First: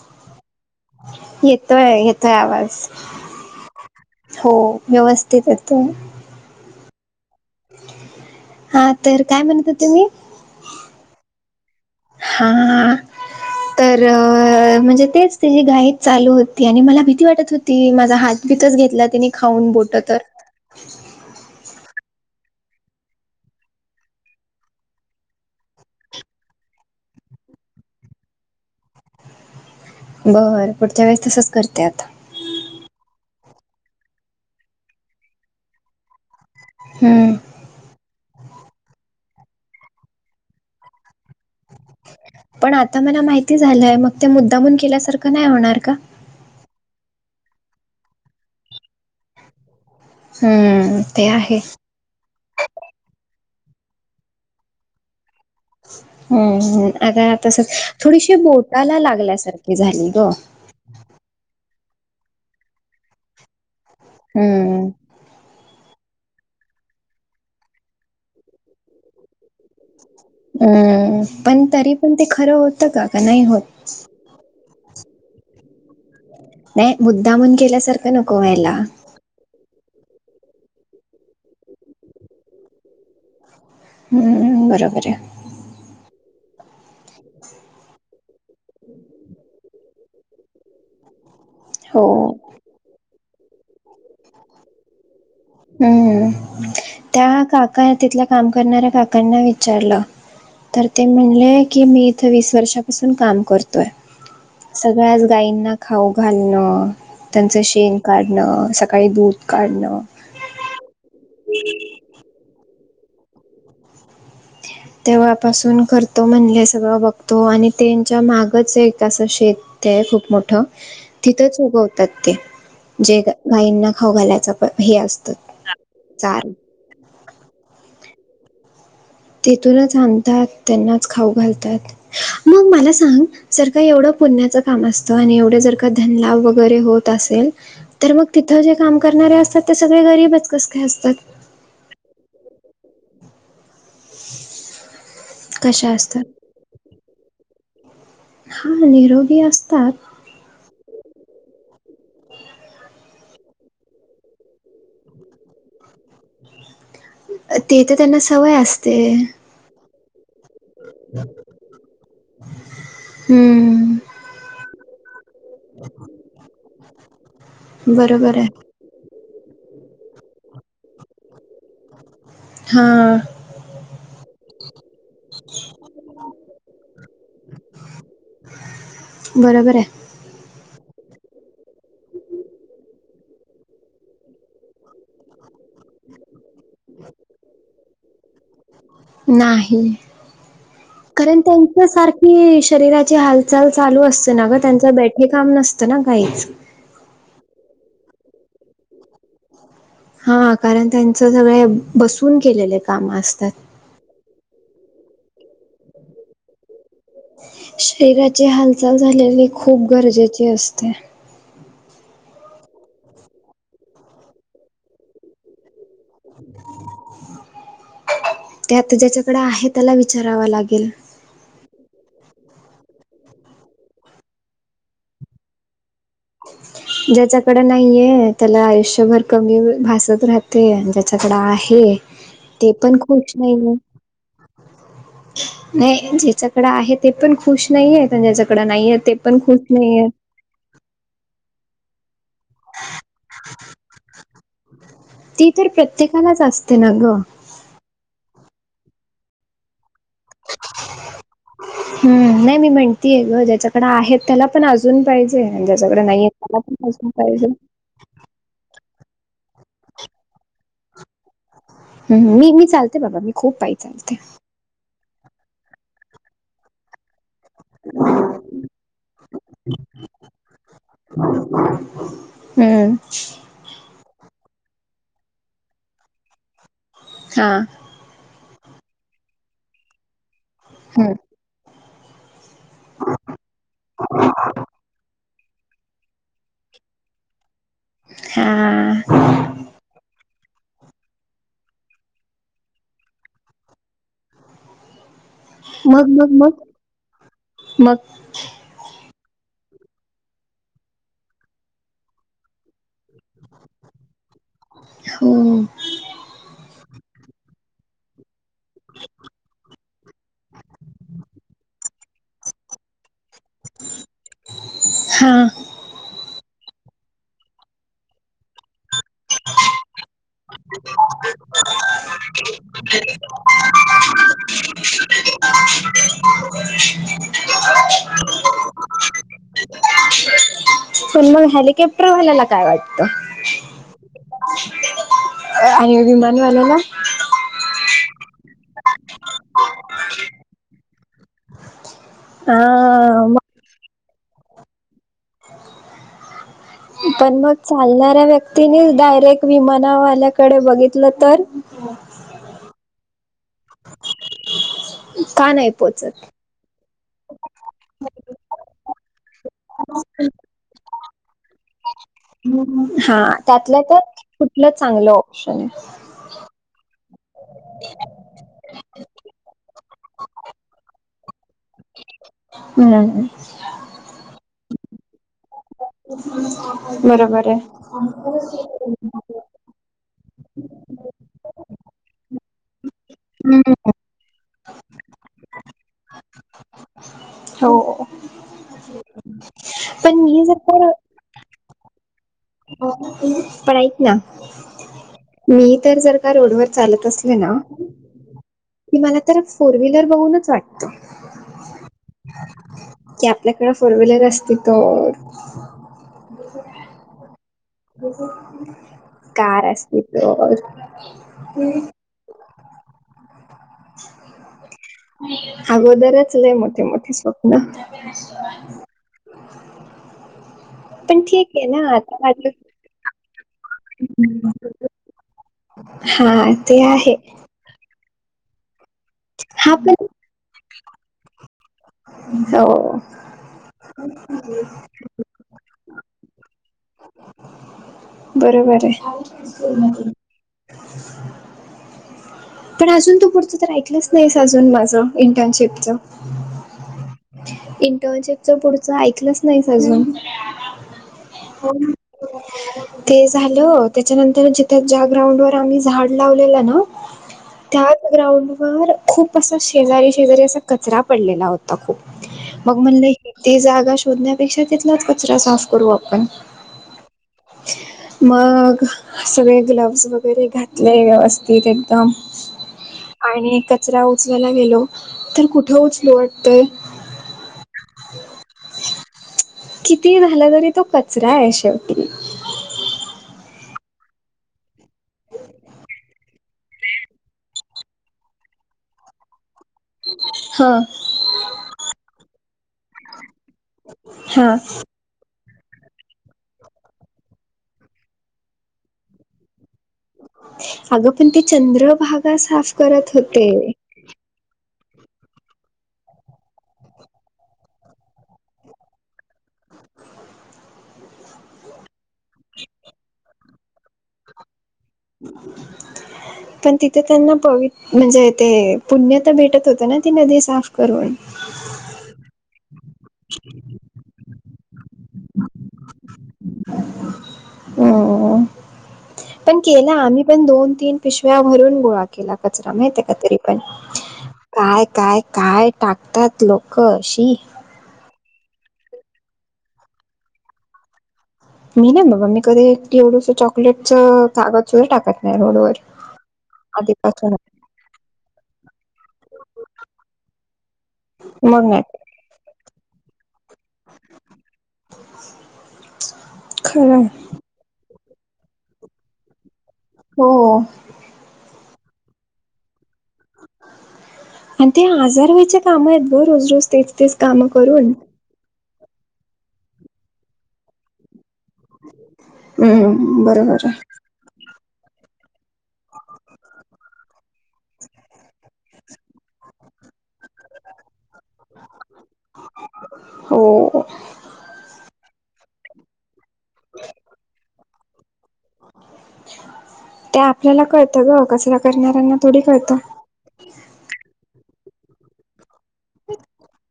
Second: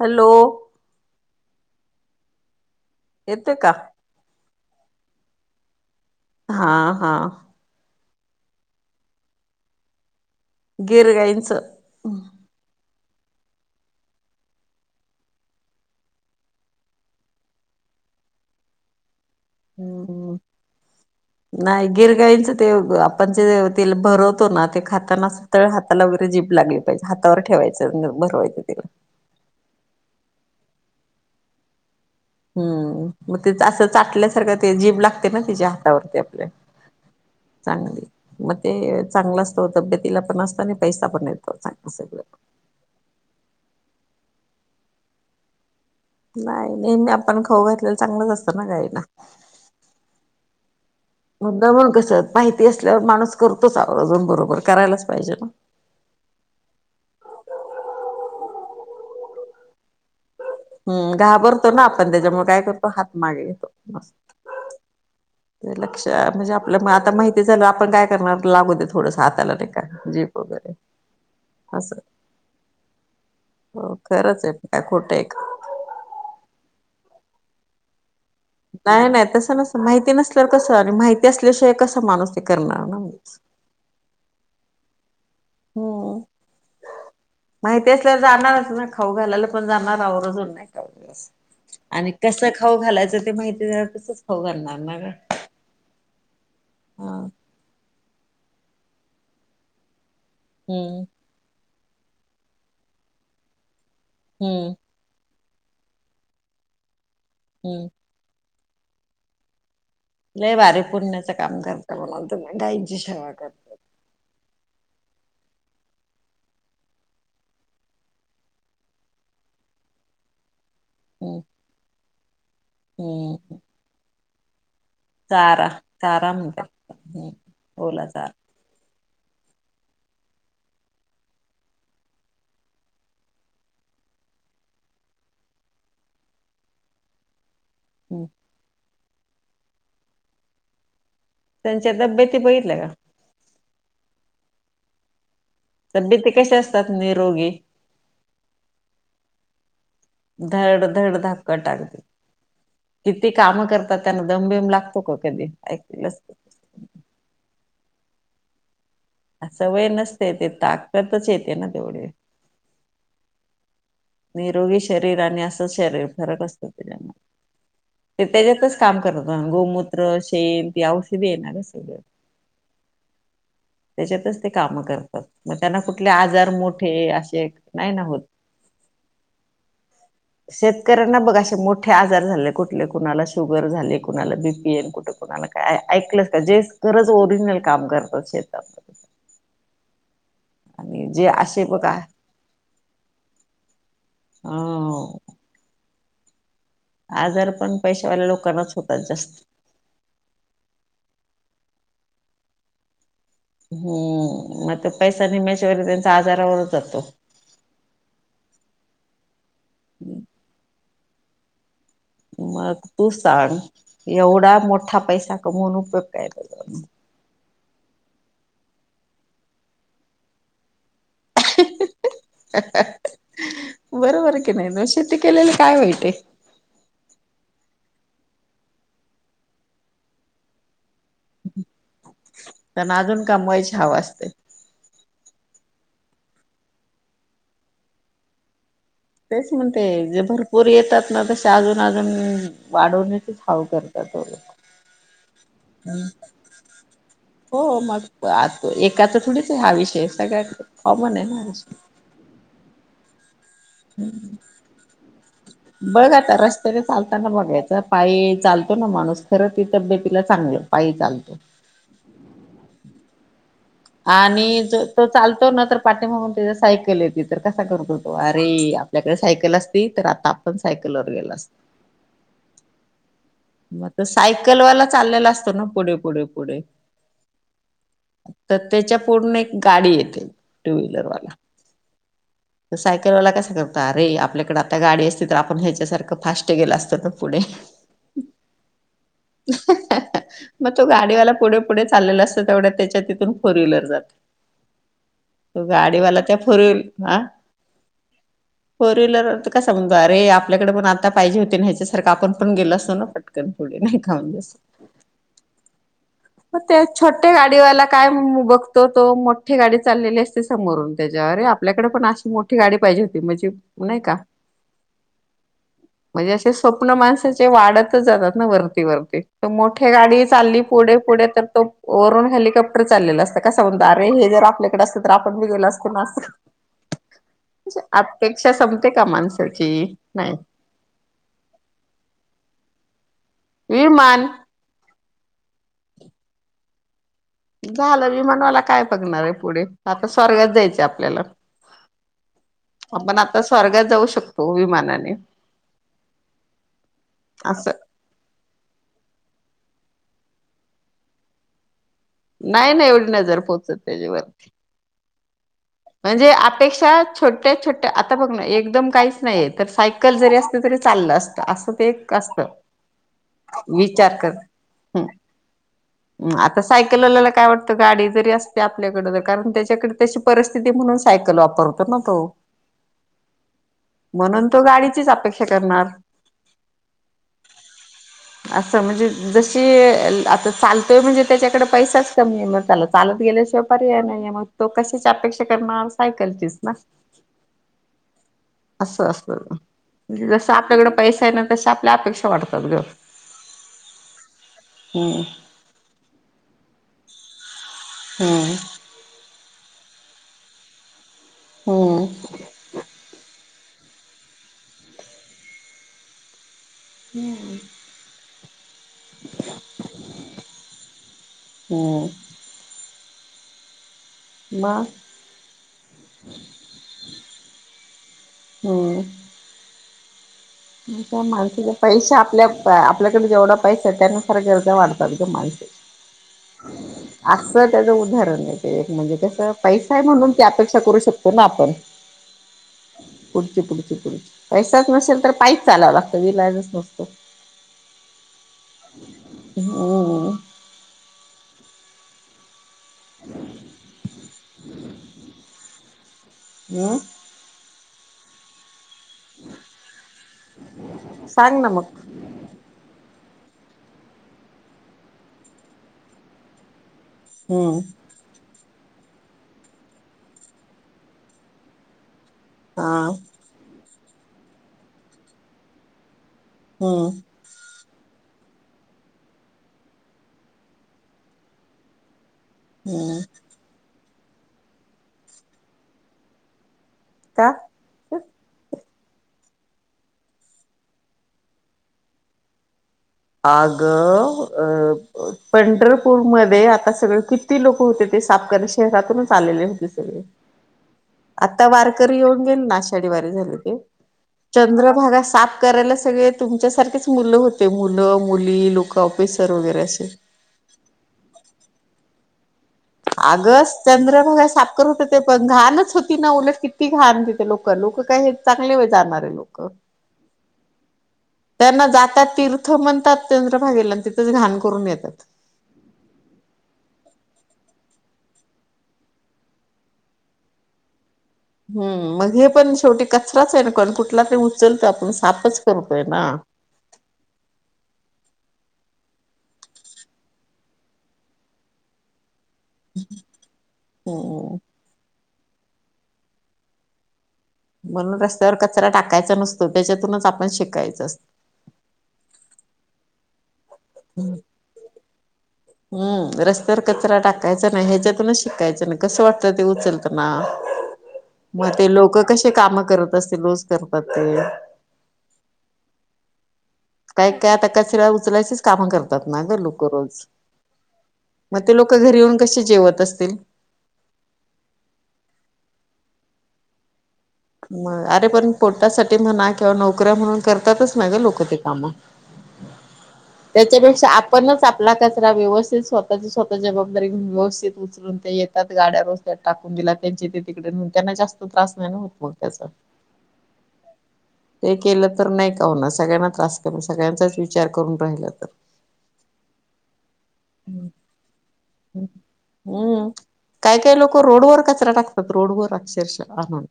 Hello येतोय येतोय आवांज येतो कां हो व्यवस्थित येतो हां हां हां तरं कायं म्हणतं होते मी गिरगाईंचं हां तरं म्हणजे तेचं तिची घाई चालूं होती आणि मलां भीती वाटतं होती ती माझां हात बीथंच घेतलां तिने खाऊन बोट हं [unintelligible] नाही गिरगांईंचं ते आपणं जे ते भरवतो नां ते खांताना तळं हातालां वगैरें जीप लागली पाहिजे हातांवर ठेवायचं भरवायचं तिलां बरं पुढच्या वेळेस तसंच करते आता. हम्म मग ते असं चाटल्यासारखं ते जीभ लागते ना तिच्या हातावरती आपल्या हम्म. चांगली मग ते चांगलं असतो तब्येतीला पण असतो आणि पैसा पण येतो चांग सगळं पण आता त्याला माहिती झालंय मग त्या मुद्दामून केल्यासारखं नाही होणार का? नाही नेहमी आपण खाऊ घातलेलं चांगलंच नसतं ना गाईला हम्म, ते आहे मुद्दामून कस? माहिती असल्यावर माणूस करतोच आवर्जून बरोबर करायलाच पाहिजे ना हम्म् आता तस थोडीशी बोटाला लागल्यासारखी झाली ग हम्म घाबरतो ना आपण त्याच्यामुळे काय करतो हात मागे घेतो. हम्म. लक्ष म्हणजे आपल्या आता माहिती झालं आपण काय करणार लागू देत हम्म पण तरी असं पण ते खरं होतं का का नाही होत? हो खरंच आहे मग काय खोट आहे का. नाही मुद्दामून केल्यासारख अस नको व्हायला. नाही नाही तसं नसत माहिती नसल्यावर कसं आणि माहिती असल्याशिवाय कसं माणूस ते करणार ना हम्म बरोबर आहे. हम्म. माहिती असल्यावर जाणारच ना खाऊ घालायला पण जाणार आवर्जुन ना [unintelligible] हो आणि कसं खाऊ घालायचं ते माहिती झा हम्म हा त्या का कारण तिथल्या काम करणाऱ्या काकांना विचारलं तर ते हम्म म्हण ले की मी इथ वीस वर्षापासून काम करतोय. हम्म. सगळ्याच गायींना खाऊ घालणं, त्यांचं हम्म शेण काढणं स काही दूध काढणं लय भारी पुण्याचं काम करता तुम्ही गाईची सेवा करत तेव्हापासून करतो म्हणले सगळं बघतो आणि त्यांच्या मागंच एक असं शेत ते खूप मोठं हम्म तिथंच उगवतात ते जे हम्म गाईंना खाऊ घालायच हे असत, चार चारा चारा चार म्हणतात ओला चारा तेथूनच आणतात त्यांनाच खाऊ घालतात मग मला सांग जर का एवढं पुण्याचं काम असतं आणि एवढे जर का धनलाभ वगैरे होत असेल तर हम्म. मग तिथं जे काम करणारे असतात ते सगळे गरीबच कस काय असतात त्यांच्या तब्येती बघितल्या का कशा असतात? तब्येती कसे असतात, निरोगी हा निरोगी असतात धड धड धाकट अगदी किती काम करतात त्यांना दमबीम लागतो का कधी ऐकलस ते तर त्यांना सवय असते. का? सवय नसते ते ताकतच येते ना तेवढी हम्म. निरोगी शरीर आणि असं शरीर फरक असत त्याच्यामधे. ते बरोबर आहे. त्याच्यातच काम करत गोमूत्र शन औषधी ये ना का सगळ हा त्याच्यातच ते कामं करतात मग त्यांना कुठले आजार मोठे असे नाही ना होत बरोबर आहे शेतकऱ्यांना बघामोठे आजार झाले कुठले कुणाला शुगर झाले कुणाला बीपी कुठे कुणाला ऐकलंस का जे खरज ओरिजिनल काम करतात श नाही आणि जे कारण असे त्यांच्या बघा सारखी शरीराची हालचाल चालू असते ना ग त्यां हो बैठे काम नसतं ना काईच आजार पण पैशावाल्या लोकांनाच होतात जास्त हा कारण त्यांच सगळे बसून केलेले काम असतात, हॊ म पैसा निमेशे व त्यांचा आजारावरत जातो. शरीराची हालचाल झालेली खूप गरजेचे असते. मग तू सांग एवढा मोठा पैसा कमवून उपयोग काय त्याचा त्या आता ज्याच्याकडे आहे त्याला विचारावा लागेल, बरोबर कि नाही न शेती केलेली काय वाईट आहे, ज्याच्याकडे नाहीये त्याला आयुष्यभर कमी भासत राहत ते ज्याच्याकड आहे ते त्यांना पण अजून खूच नाही आहे, कमवायची हवा असते. नाही ज्याच्याकडं आहे ते पण खुश नाहीे ज्याच्याकड नाहीे ते पण तेसे खुश म्हणते नाहीयेत. जे भरपूर येतात ना तसे अजून, अजून वाढवण्याचेच हाव करतातो. ती तर प्रत्येकालाच असते ना ग हो मग आ एकाच थोडीच आहे हा विषय सगळ्यात कॉमन आहे ह विषय हम्म नाही मी म्हणतीे ग ज्याच्याकड आहेत त्याला पण अजून पाहिजे ज्याच्याकडे बघ नाहीये आता त्याला रस्त्याने पण अजून चालताना पाहिजे बघायचा पायी चालतो ना माणूस खरं त तब्येतीला चांगलं पायी चालतो. ह मी मी चालते बाबा मी खूप पाहि आणि जो तो चालतो ना तर पाठीमागून त्याच्या सायकल येत मी तर कसा करून करतो अरे आपल्याकडे सायकल असते तर आता आपण सायकल वर गेल असतो हम्म तर सायकलवाला चाललेला असतो ना पुढे, पुढे, पुढे हा तर त्याच्या पूडन एक गाडी येते टू हं, व्हीलरवाला सायकलवाला कसा करत अरे आपल्याकडे आता गाडी असते त तर आपण ह्याच्यासारखं फास्ट गेलं असतो ना पुढे हा मग तो गाडीवाला पुढे पुढे चाललेला असतो तेवढ्या त्याच्याति फोर व्हीलर जात त मग गाडीवाला मग त्या मग ओरल हा मग फोर व्हीलर तर कस म्हणतो अरे आपल्याकडे पण आता पाहिजे होते नाही्याच्यासारखं आपण पण गेलो असत पटकन थोडी नाही खाऊन जास [unintelligible] हो मग ते छोट्या गाडीवाला म्हणूनकाय बघतो तो मोठठी गाडी चाललेली असते समोरून त्याच्यावर आपल्याकडे पण अशी मोठी गाडी पाहिजे होती म्हणजे नाही का हां, म्हणजे असे स्वप्न माणसाचे वाढतच जातात ना वरती- वरती. त मोठ्या गाडी चालली पुढे-पुढे तर तो वरून हेलिकॉप्टर चाललेलं असतं कसा म्हणतो, अरे हे जर आपल्याकडे असतं तर आपण बी गेला असतो ना आसं. म्हणजे अपेक्षा संपते का माणसाची, नाही. पण म हेलीकॉप्टर वाल्याला काय वाटतं? विमान आणि विमान वाल्याला? झालं विमान वाला काय बघणार आहे पुढे, आता स्वर्गात जायचे आपल्याला. आपण हां, आता स्वर्गात जाऊ शकतो विमानाने. पण मग असं चालणाऱ्या व्यक् व्यक्तीने डायरेक्ट विमाना वाल्याकडे बघितलं तर नाही -नाही एवढी नजर पोहोचतं त्याच्या वर. का नाही? पोहोचत? म्हणजे अपेक्षा छोट्या- छोट्या आता बघ ना एकदम काहीच नाहीये, तर सायकल जरी अस तरी चाललं असतं, आसं. ते एक असतं, हां, त्यातल्या विचार त्यात कर कुठलं हं. चांगलं ऑप्शन आहे? आता सायकलवाल्याला काय वाटतं, गाडी जरी असती आपल्याकडं तर कारण त्याच्याकडे तशी परस स्थिती म्हणून सायकल वापरतो ना तो. हं, म्हणून तो गाडीचीच अपेक्षा करणार. बरोबर ये. असं म्हणजे जशी आता चालतोय म्हणजे त्याच्याकडे पैसाच कमी ये म त्यालाच चालत गेल्या शिवाय हं, पर्याय नाहीये, मग तो कशाची अपेक्षा सायकलचीच ना. हो, असं असंत पण मी जसं जर आपल्याकडे का पैसा आहे, ना तशा आपल्या अपेक्षा वाढतात गं. पडायच ना [unintelligible] हम्म, मी तर जर का रोडवर चालतं असले ना हं, कि मला तर फोर व्हीलर बघूनच वाटतं हम्म, कि आपल्याकडं फोर व्हीलर असती तर हम्म, कार असते तर हम्म मग अगोदरच लैय मोठी -मोठीे स्वप्न. हम्म, पण ठीक आहे मालकिचा ना आता पैसा आपल्या, माझं आपल्याकडे जेवढा पैसा त्यानुसार गरजा वाढतात का माणसाचे हा ते आहे असं. त्याच उदाहरण आहे ते म्हणजे कस हा पैसा आहे, पण म्हणून त अपेक्षा करू ना आपण. हो पुढची, पुढची, पुढची पैसाच नसेल तर पायीचं चालावं लागतं विलाजच नसतो. बरोबर आहे हम्म, पण अजून तू पुढचं तर ऐकलंच नाहीस, अजून माझं इंटर्नशिपच. अं, इंटर्नशिपच पुढचं ऐकलंच नाही अजून सांग ना मग ते झालं, त्याच्यानंतर जिथे ज्या ग्राउंड वर आम्ही झाड लावलेलं ना हम्म त्या ग्राउंड वर खूप असा शेजारी -शेजारी असा कचरा पडलेला होता खूप. मग हा म्हणले कि ते जागा शोधण्यापेक्षा तिथंलाच कचरा साफ करू आपण. हा. मग सगळे ग्लव्ज वगैरे घातले व्यवस्थित एकदम हम्म आणि कचरा उचलायला गेलो तर कुठलं उचलू वाटतयं. का? कितीही झालं तरी तो कचरा आहे शेवटी. आगं पंढरपूरमध्ये आता सगळं कि ती लोकं होते ते साफ कर शहरातूनच आलेले होते. हा. आत्ता वारकरी येऊन गेले ना आषाढी वारी झाली ते हा चंद्रभागा साफ करायला सगळे तुमच्यासारखेच मुलं होते, मुलं, मुली, लोक, ऑफिसर वगैरे असे. अगं पण ते चंद्रभागा साफ करत आगस् होते. चंद्रभागा साफ कर होते ते पण घाणच होती ना उलट किती घाण तिथं लोकं, लोकं काय चांगले वेळ जाणारे लोक. [inaudible] त्यांना जातात तीर्थ म्हणतात चंद्रभागेला आणि तिथंच घाण करून येतात. [inaudible] पण तिथे त्यांना पवि.. म्हणजे ते पुण्य तर भेटत होत ना ती नदी साफ करून. हम् मग हे पण शेवटी कचराच आहे ना कोण कुठला तरी उचलतो आपण साफचं करतोय ना. [inaudible] अ पण केलं आम्ही पण दोन तीन पिशव्या भरून गोळा केला कचरा माहित का तरी पण, हम्म काय काय काय टाकतात लोकं शी. म्हणून रस्त्यावर कचरा टाकायचा नसतो त्याच्यातूनच आपण शिकायचं असत. मी नाही बाबा मी कधी एवढसं चॉकलेटच कागद सुधा टाकत नाही रोडवर. हम्म रस्त्यावर कचरा आधीपासून टाकायचा नाही ह्याच्यातूनच शिकायचं अन् कसं वाटतं ते उचलताना. मग ते लोक कसे कामं करत असतील रोज करतात ते. खरं‌य. काय काय आता कचरा उचलायचीच कामं करतात ना गं लोकं रोज. हो मग ते लोकं घरी येऊन कशी जेवत असतील? आणि ते आजार व्हायचे काम आहेत गं रोज रोज तेच तेच कामं करून. नाही पण पोटासाठी म्हणा किंवा नोकऱ्या म्हणून करतातच ना गं लोक ते कामं. हम्म बरोबर आहे त्याच्यापेक्षा आ पणच आपला कचरा व्यवस्थित स्वतःची स्वतः जबाबदारी घेऊन व्यवस्थित उचलून ते येतात गाड्यावर टाकून दिला त्यांचे ते तिकडे नेऊन त्यांना जास्त त्रास नाही होत मग त्याचा. हो. ते केलं तर नाही का होणार सगळ्यांना त्रास करून सगळ्यांचाच विचार करून राहील तर. ते आपल्याला कळतं गं, कचरा करणाऱ्यांना थोडी कळतं. हम्म. काय काय लोकं रोडवर कचरा टाकतात रोडवर अक्षरशः आणून.